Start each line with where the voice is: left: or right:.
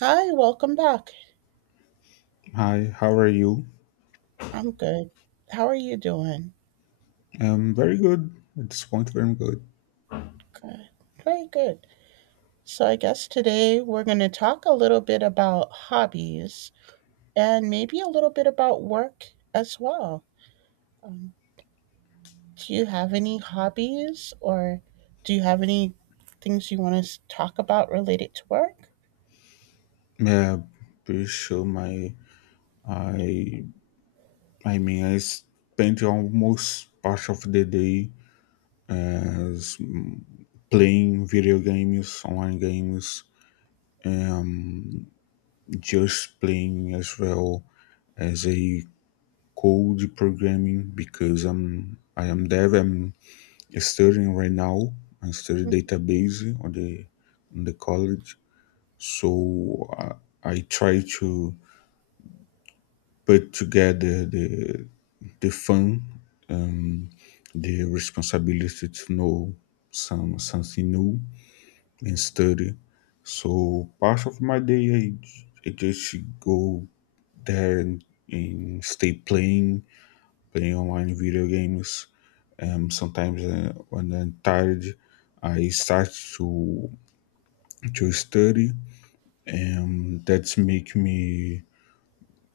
right: Hi, welcome back.
left: Hi, how are you?
right: I'm good. How are you doing?
left: Very good. At this point, very good.
right: Good. Very good. So, I guess today we're going to talk a little bit about hobbies and maybe a little bit about work as well. Um, do you have any hobbies or do you have any things you want to talk about related to work?
left: Yeah, pretty sure my I I mean I spent almost part of the day as playing video games, online games, um, just playing as well as a code programming because I am dev. I'm studying right now. I study
right: Hmm.
left: database on the college, so I try to put together the fun, um, the responsibility to know something new and study. So part of my day, I just go there and stay playing, playing online video games. Sometimes when I'm tired, I start to to study, and that's make me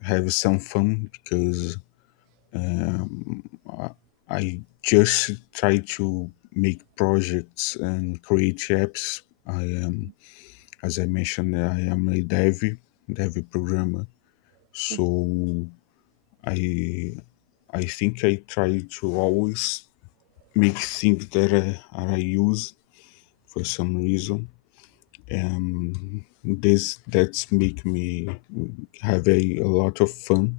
left: have some fun because Um, I I just try to make projects and create apps. I am, as I mentioned, I am a dev programmer. So I I think I try to always make things that I use for some reason. And this that's make me have a lot of fun.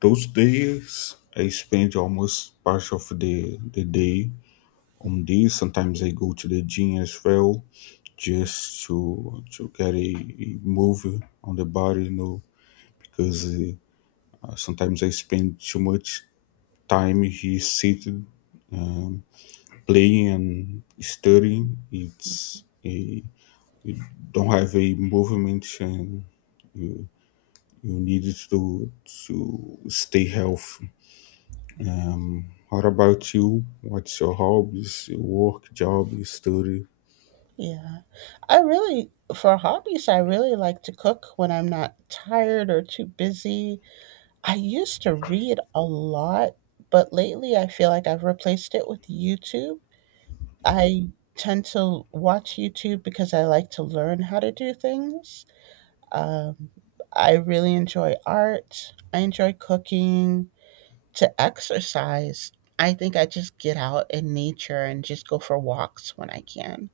left: Those days I spend almost part of the day on this. Sometimes I go to the gym as well, just to get a movie on the body, because sometimes I spend too much time here seated, um, playing and studying. It's a you don't have a movement and you you need to stay healthy. What about you? What's your hobbies? Your work, job, your study?
right: Yeah, I really, for hobbies, I really like to cook when I'm not tired or too busy. I used to read a lot, but lately I feel like I've replaced it with YouTube. I tend to watch YouTube because I like to learn how to do things. Um, I really enjoy art, I enjoy cooking, to exercise. I think I just get out in nature and just go for walks when I can.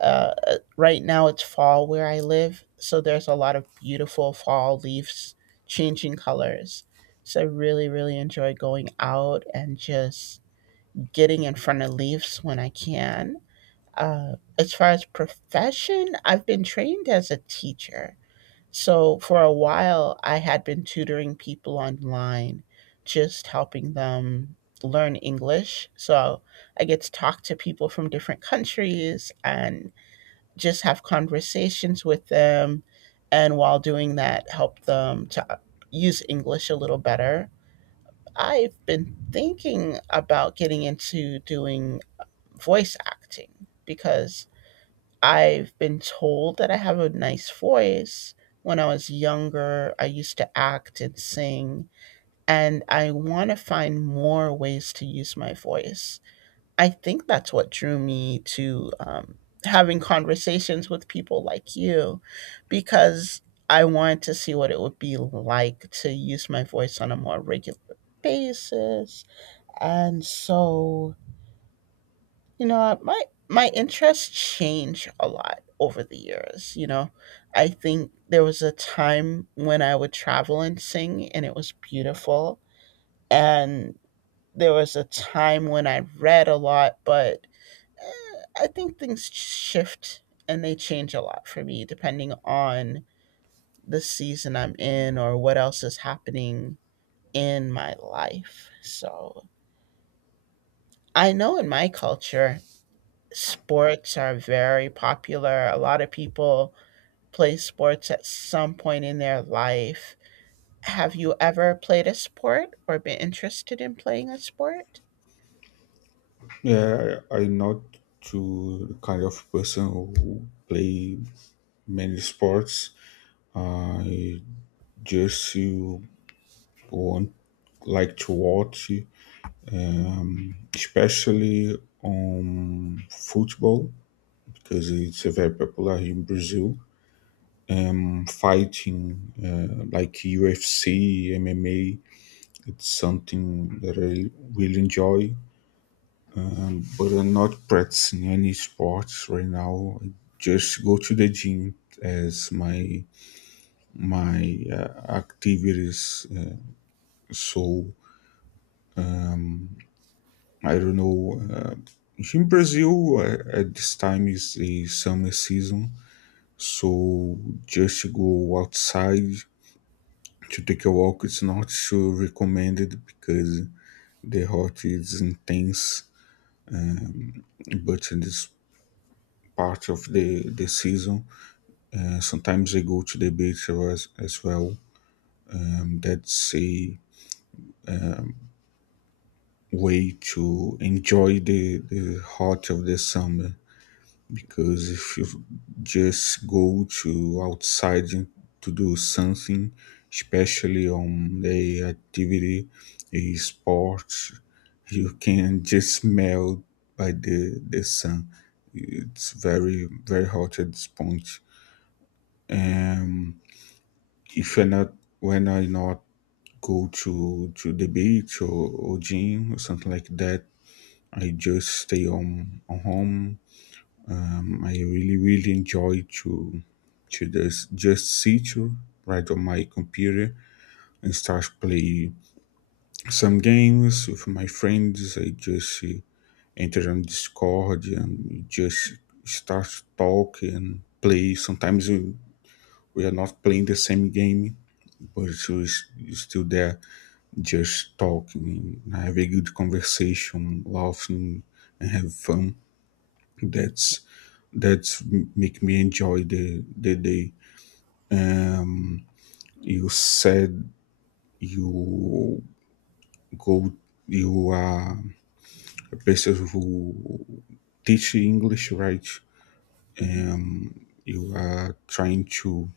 right: Right now it's fall where I live, so there's a lot of beautiful fall leaves changing colors. So I really, really enjoy going out and just getting in front of leaves when I can. As far as profession, I've been trained as a teacher. So for a while, I had been tutoring people online, just helping them learn English. So I get to talk to people from different countries and just have conversations with them and while doing that help them to use english a little better. I've been thinking about getting into doing voice acting because I've been told that I have a nice voice. When I was younger I used to act and sing, and I want to find more ways to use my voice. I think that's what drew me to having conversations with people like you because I wanted to see what it would be like to use my voice on a more regular basis. And so, you know, my interests change a lot over the years, you know. I think there was a time when I would travel and sing and it was beautiful, and there was a time when I read a lot, but I think things shift and they change a lot for me depending on the season I'm in or what else is happening in my life. So I know in my culture, sports are very popular. A lot of people play sports at some point in their life. Have you ever played a sport or been interested in playing a sport?
left: Yeah, I'm not to the kind of person who play many sports. I just you want like to watch, especially on football because it's very popular in Brazil. Fighting like UFC, MMA, it's something that I really enjoy. But I'm not practicing any sports right now. I just go to the gym as my activities. So I don't know. In Brazil, at this time is the summer season, so just to go outside to take a walk it's not so recommended because the hot is intense. But in this part of the season, sometimes I go to the beach as well. That's a way to enjoy the heart of the summer because if you just go to outside to do something, especially on the activity, a sport, you can just melt by the sun. It's very, very hot at this point. Um, if you're not, when I not go to the beach or gym or something like that I just stay home. I really really enjoy to just sit right on my computer and start play some games with my friends. I just enter on Discord and just start talk and play. Sometimes we are not playing the same game, but it's still there, just talking, have a good conversation, laughing, and have fun. That's that's make me enjoy the day. Um, you said you go you are a person who teach English, right? You are trying to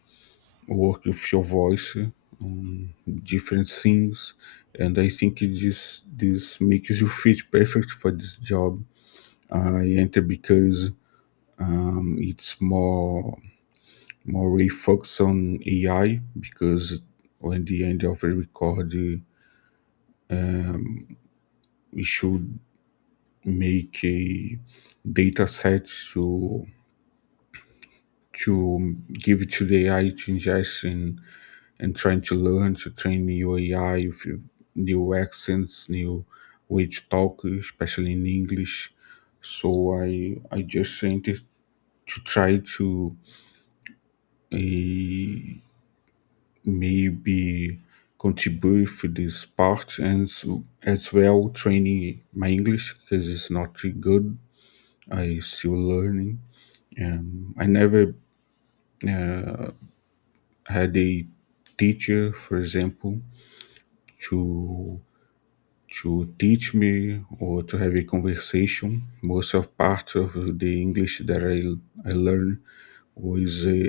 left: work with your voice on different things, and I think it just this makes you fit perfect for this job. I enter because it's more we focus on AI because when the end of the record, we should make a data set to to give it to the AI to ingest and trying to learn to train new AI with new accents, new way to talk, especially in English. So I just sent it to try to uh, maybe contribute for this part and so, as well training my English because it's not too good. I still learning. I never had a teacher, for example, to to teach me or to have a conversation. Most of part of the English that I learned was uh,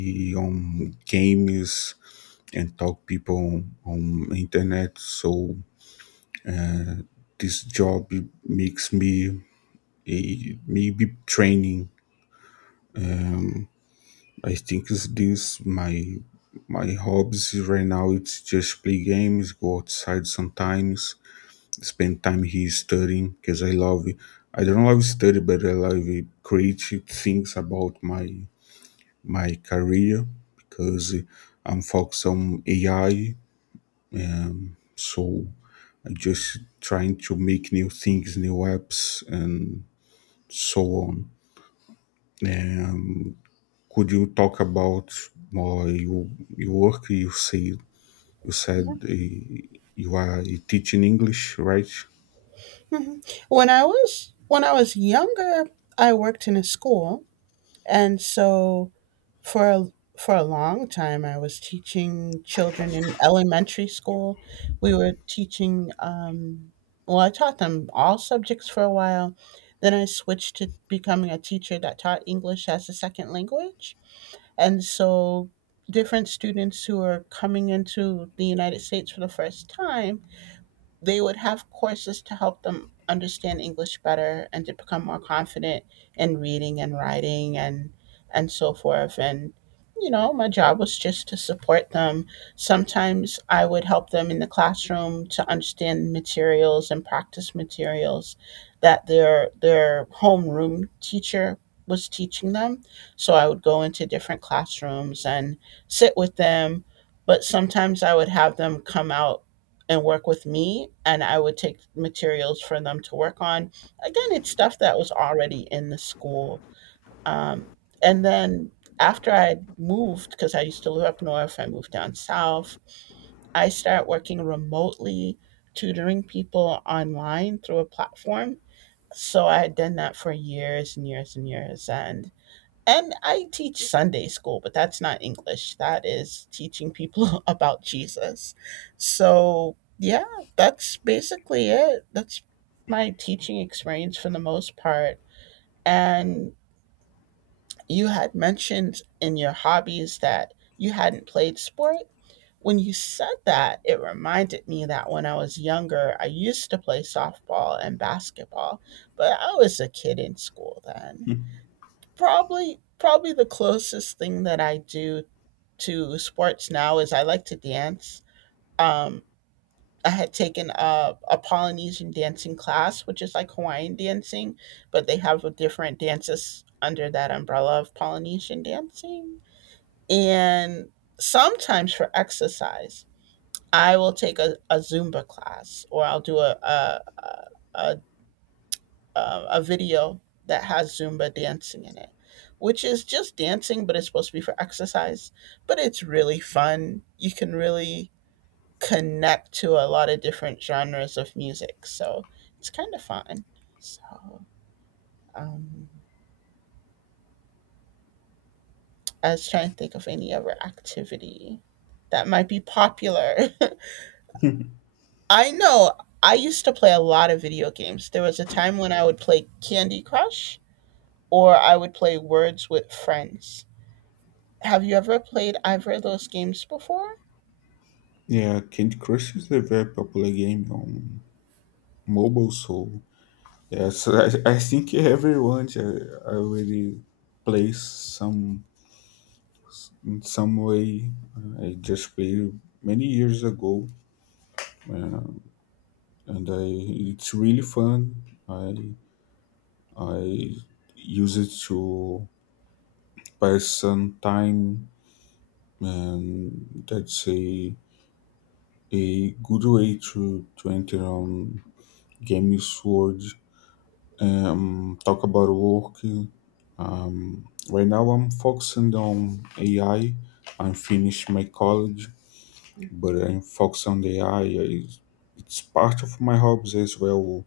left: eh, on games and talk people on internet. So this job makes me maybe training. Um, I think it's this my my hobbies right now. It's just play games, go outside sometimes, spend time here studying because I love it. I don't love study, but I love it. Creative things about my my career because I'm focused on AI. So I'm just trying to make new things, new apps, and so on. Um, Could you talk about more your work? You said you are teaching English, right?
right: Mhm. When I was younger, I worked in a school. And so for a, for a long time, I was teaching children in elementary school. We were teaching, well, I taught them all subjects for a while. Then I switched to becoming a teacher that taught English as a second language. And so different students who are coming into the United States for the first time, they would have courses to help them understand English better and to become more confident in reading and writing and so forth. And you know my job was just to support them. Sometimes I would help them in the classroom to understand materials and practice materials that their homeroom teacher was teaching them. So I would go into different classrooms and sit with them, but sometimes I would have them come out and work with me and I would take materials for them to work on. Again it's stuff that was already in the school. um, and then after I moved, because I used to live up north, I moved down south. I started working remotely, tutoring people online through a platform. So I had done that for years and years and years. And I teach Sunday school, but that's not English. That is teaching people about Jesus. So, yeah, that's basically it. That's my teaching experience for the most part. And you had mentioned in your hobbies that you hadn't played sport. When you said that, it reminded me that when I was younger, I used to play softball and basketball, but I was a kid in school then. Probably the closest thing that I do to sports now is I like to dance. Um, I had taken a Polynesian dancing class, which is like Hawaiian dancing, but they have a different dances under that umbrella of Polynesian dancing. And sometimes for exercise, I will take a Zumba class, or I'll do a a video that has Zumba dancing in it, which is just dancing, but it's supposed to be for exercise. But it's really fun. You can really connect to a lot of different genres of music. So it's kind of fun. So um, I was trying to think of any other activity that might be popular. I know I used to play a lot of video games. There was a time when I would play Candy Crush or I would play Words with Friends. Have you ever played either of those games before?
left: Yeah, Candy Crush is a very popular game on mobile, so yes, I think everyone already plays some in some way. I just played many years ago, and I it's really fun. I I use it to Person time, and that's a good way to enter on games world. Talk about work. Right now I'm focusing on AI. I'm finished my college, but I'm focused on the AI. It's part of my hobbies as well.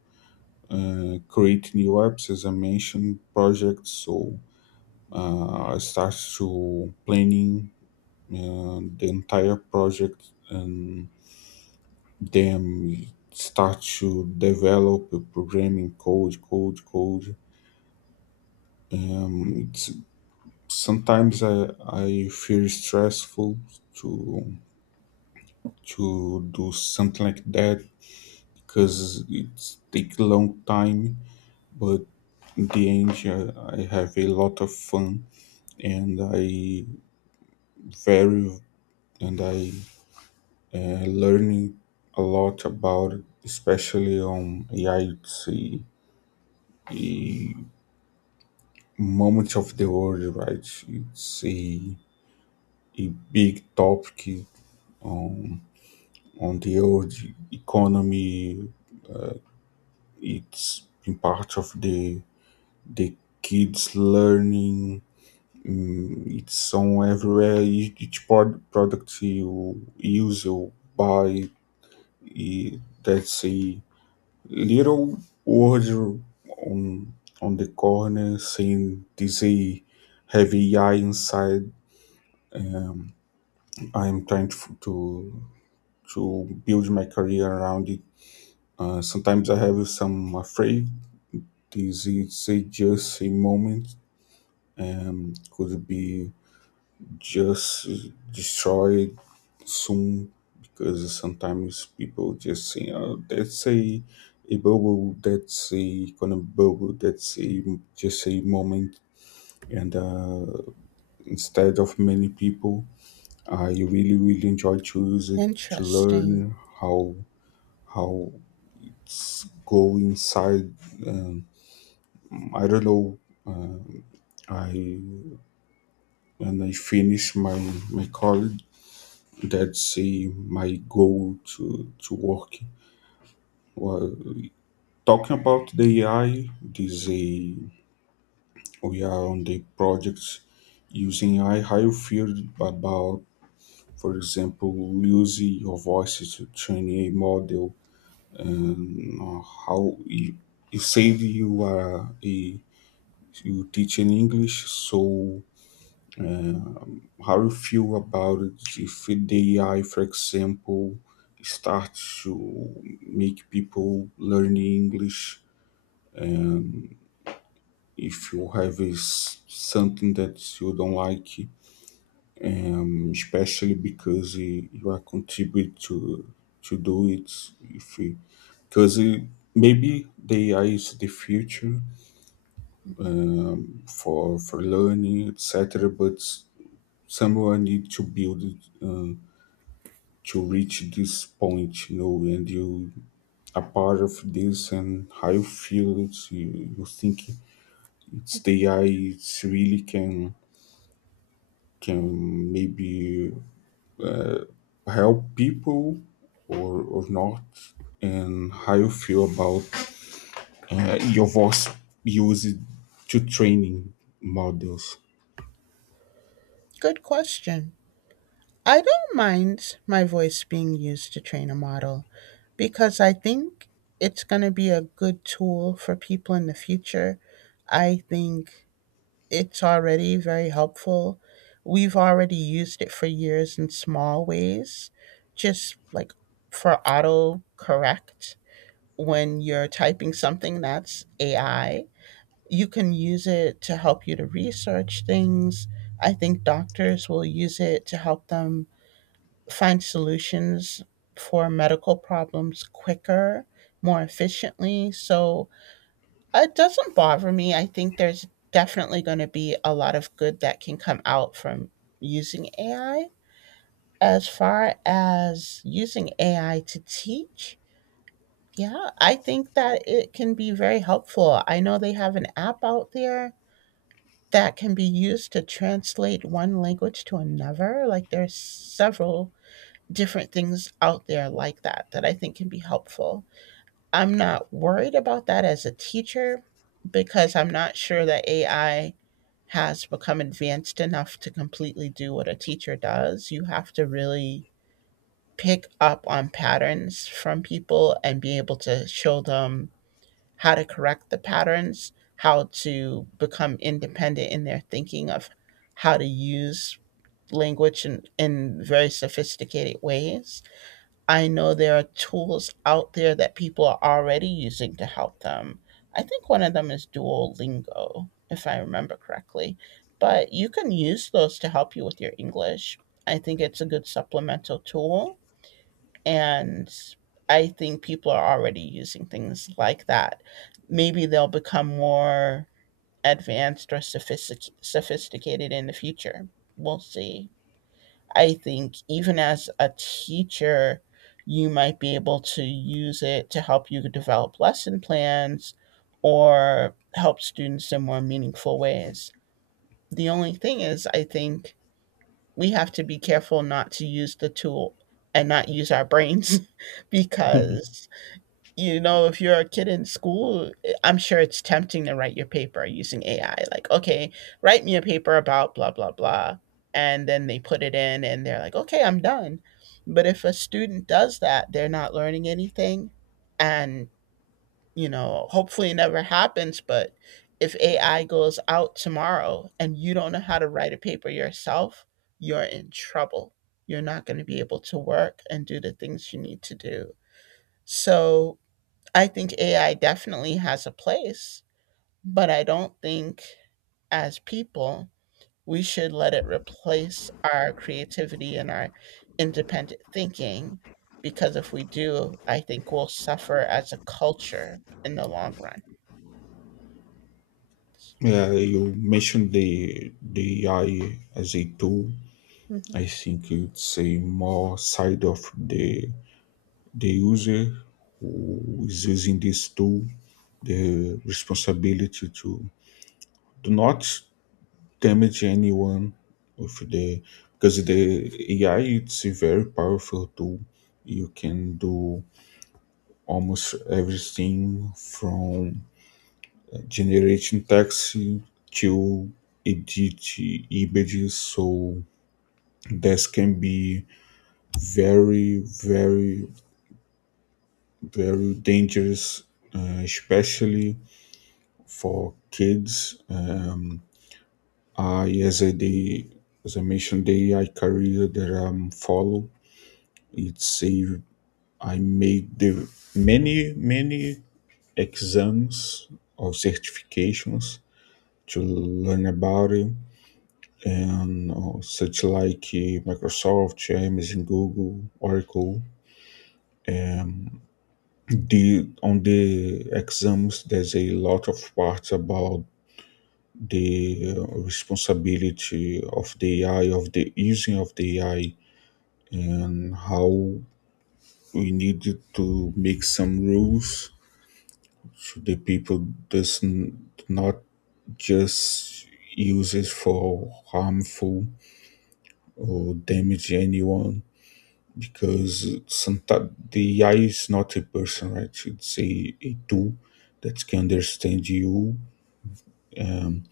left: Create new apps, as I mentioned, projects. So I start to planning the entire project and them start to develop a programming code. It's sometimes I feel stressful to to do something like that because it take long time. But in the end, I have a lot of fun and I very and I learning a lot about it, especially on yeah, it's a moment of the world, right? It's a big topic on on the world economy. It's been part of the kids learning. Mm, it's on everywhere. Each product you use, you buy, that's a little word on on the corner saying this a heavy eye inside. Um, I'm trying to build my career around it. Sometimes I have some afraid. This is just a moment. Could be just destroyed soon because sometimes people just say, "Oh, that's a bubble. That's a kind of bubble. That's a just a moment." And instead of many people, I really really enjoy to use it to
right: Interesting.
left: learn how go inside. Um, I don't know. Um, I when I finish my my college, that's my goal to work. Well, talking about the AI, we are on the projects using AI. How you feel about, for example, using your voice to train a model, and you said you are a you teach in English, so uh, how you feel about it if the AI, for example, starts to make people learn English if you have is something that you don't like, especially because you are contribute to do it. If because maybe the AI is the future for learning, etc. But someone need to build it. To reach this point, and you are part of this and how you feel it, you think it's the AI, it really can maybe help people or not and how you feel about your voice used to training models.
right: Good question. I don't mind my voice being used to train a model because I think it's going to be a good tool for people in the future. I think it's already very helpful. We've already used it for years in small ways, just like for auto correct when you're typing something. That's AI. You can use it to help you to research things. I think doctors will use it to help them find solutions for medical problems quicker, more efficiently. So it doesn't bother me. I think there's definitely going to be a lot of good that can come out from using AI. As far as using AI to teach, yeah, I think that it can be very helpful. I know they have an app out there that can be used to translate one language to another. Like there's several different things out there like that that I think can be helpful. I'm not worried about that as a teacher because I'm not sure that AI has become advanced enough to completely do what a teacher does. You have to really pick up on patterns from people and be able to show them how to correct the patterns, how to become independent in their thinking of how to use language in very sophisticated ways. I know there are tools out there that people are already using to help them. I think one of them is Duolingo, if I remember correctly. But you can use those to help you with your English. I think it's a good supplemental tool, and I think people are already using things like that. Maybe they'll become more sophisticated in the future. We'll see. I think even as a teacher, you might be able to use it to help you develop lesson plans or help students in more meaningful ways. The only thing is, I think we have to be careful not to use the tool and not use our brains because you know, if you're a kid in school, I'm sure it's tempting to write your paper using AI. Like, okay, write me a paper about blah, blah, blah. And then they put it in and they're like, okay, I'm done. But if a student does that, they're not learning anything. And, you know, hopefully it never happens. But if AI goes out tomorrow and you don't know how to write a paper yourself, you're in trouble. You're not going to be able to work and do the things you need to do. So, I think AI definitely has a place, but I don't think as people we should let it replace our creativity and our independent thinking, because if we do, I think we'll suffer as a culture in the long run.
left: Yeah, you mentioned the AI as a tool.
right: Mhm.
left: I think it's a more side of the user who is using this tool the responsibility to do not damage anyone with the because the AI it's a very powerful tool. You can do almost everything from generating text to edit images. So this can be very, very, very dangerous, especially for kids. I, as I, the, as I mentioned, the AI career that I'm follow It say I made the many exams or certifications to learn about it and such like Microsoft, Amazon, Google, Oracle. Um, the on the exams there's a lot of parts about the responsibility of the AI of the using of the AI and how we need to make some rules the people doesn't not just use it for harmful or damage anyone because sometimes the AI is not a person, right? It's a tool that can understand you um,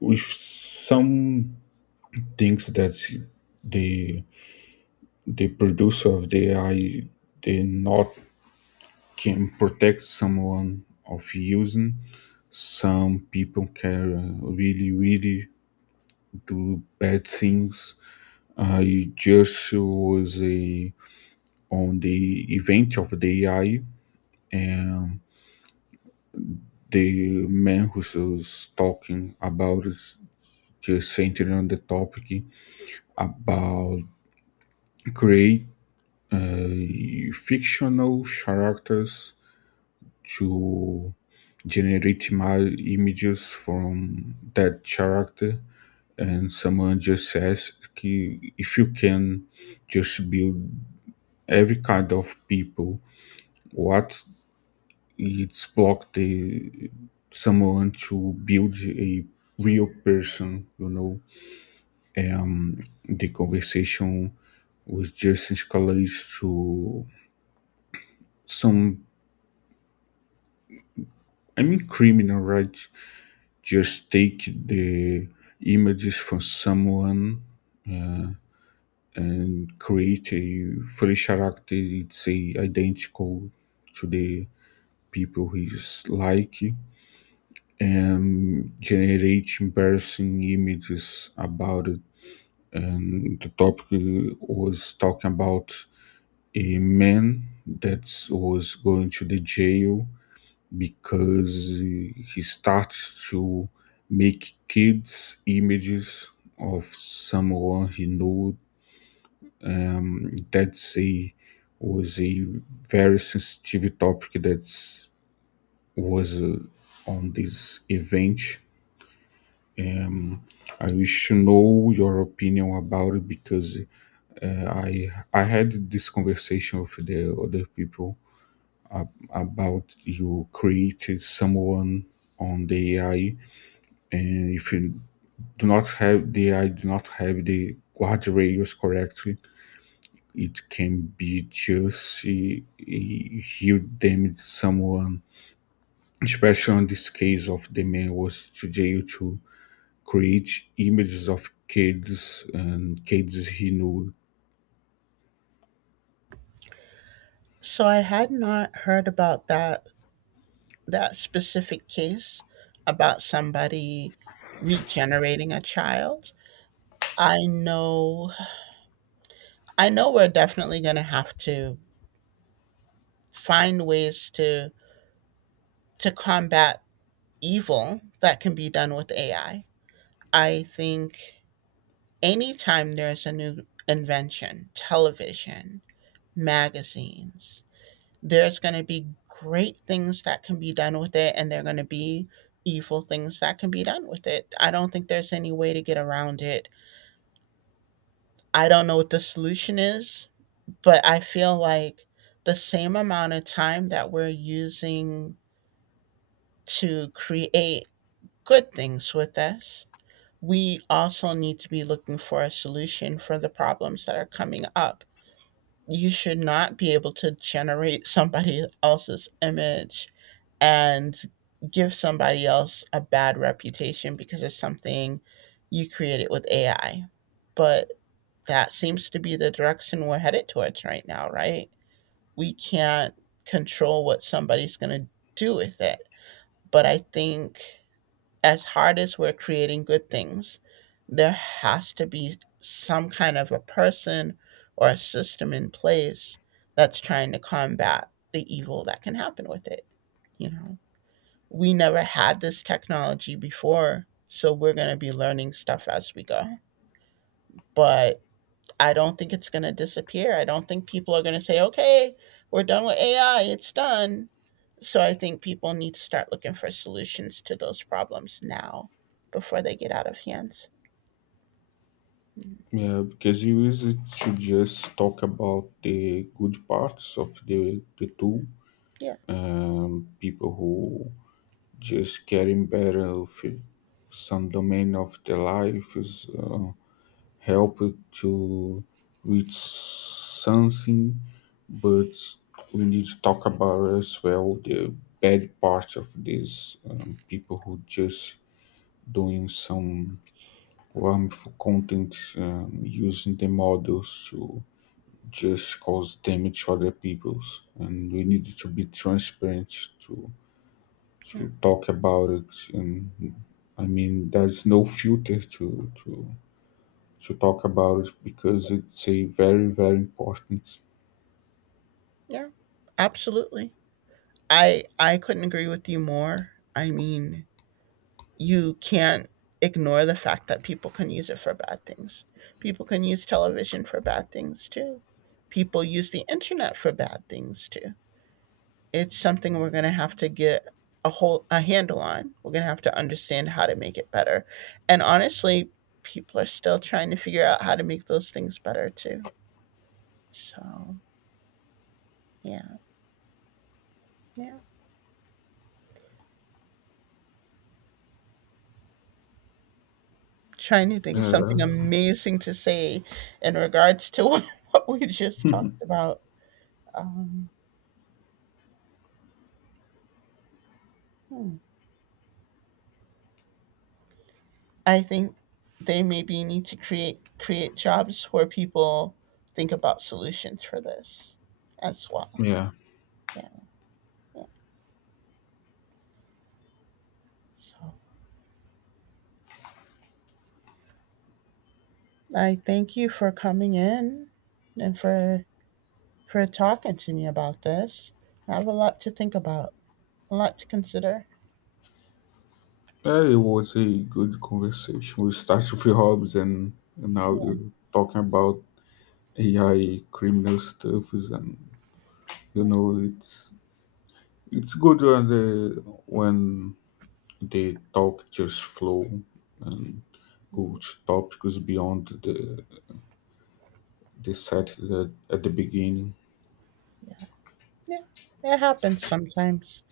left: with some things that the the producer of the AI they not can protect someone of using. Some people can really really do bad things. I just was on the event of the AI, and the man who was talking about it just centered on the topic about create fictional characters to generate images from that character and someone just says if you can just build every kind of people what it's blocked the someone to build a real person you know." Um, the conversation was just escalates to some I mean criminal, right? Just take the images from someone and create a fully character it's a identical to the people he's like generate embarrassing images about it. And the topic was talking about a man that was going to the jail because he started to make kids images of someone he knew. That's a very sensitive topic that was on this event. Um, I wish to know your opinion about it because I had this conversation with the other people about you created someone on the AI, and if you do not have the AI, do not have the guardrails correctly, it can be just a damage someone. Especially on this case of the man was to jail too create images of kids and kids he knew.
right: So I had not heard about that specific case about somebody regenerating a child. I know I know we're definitely going to have to find ways to combat evil that can be done with AI. I think anytime there's a new invention, television, magazines, there's going to be great things that can be done with it and there're going to be evil things that can be done with it. I don't think there's any way to get around it. I don't know what the solution is, but I feel like the same amount of time that we're using to create good things with us, we also need to be looking for a solution for the problems that are coming up. You should not be able to generate somebody else's image and give somebody else a bad reputation because it's something you created with AI. But that seems to be the direction we're headed towards right now, right? We can't control what somebody's going to do with it. But I think as hard as we're creating good things, there has to be some kind of a person or a system in place that's trying to combat the evil that can happen with it. You know, we never had this technology before, so we're going to be learning stuff as we go. But I don't think it's going to disappear. I don't think people are going to say, okay, we're done with AI, it's done. So I think people need to start looking for solutions to those problems now before they get out of hands. Mm.
left: Yeah, because he used to just talk about the good parts of the tool,
right: Yeah,
left: people who just getting better of it. Some domain of their life is help to reach something, but we need to talk about as well the bad parts of this people who just doing some harmful content using the models to just cause damage to other people's and we need to be transparent to
right: yeah,
left: to talk about it and I mean there's no filter to talk about it because it's a very very important.
right: yeah. Absolutely. I couldn't agree with you more. I mean, you can't ignore the fact that people can use it for bad things. People can use television for bad things too. People use the internet for bad things too. It's something we're going to have to get a handle on. We're going to have to understand how to make it better. And honestly, people are still trying to figure out how to make those things better too. So, yeah. Yeah. Trying to think of
left: Uh,
right: something amazing to say in regards to what we just talked about. Um, hmm. I think they maybe need to create jobs where people think about solutions for this as well.
left: yeah
right: Yeah. Yeah. So I thank you for coming in and for talking to me about this. I have a lot to think about, a lot to consider.
left: It was a good conversation. We started with hobbies and now you're
right: Yeah,
left: talking about AI criminal stuff and you
right: yeah,
left: know it's good when they talk just flow and good topics beyond the set that at the beginning.
right: yeah. Yeah, it happens sometimes.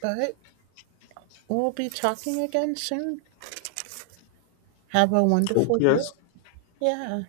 right: But we'll be talking again soon. Have a
left: Hope
right: wonderful day.
left: yes.
right: Yeah.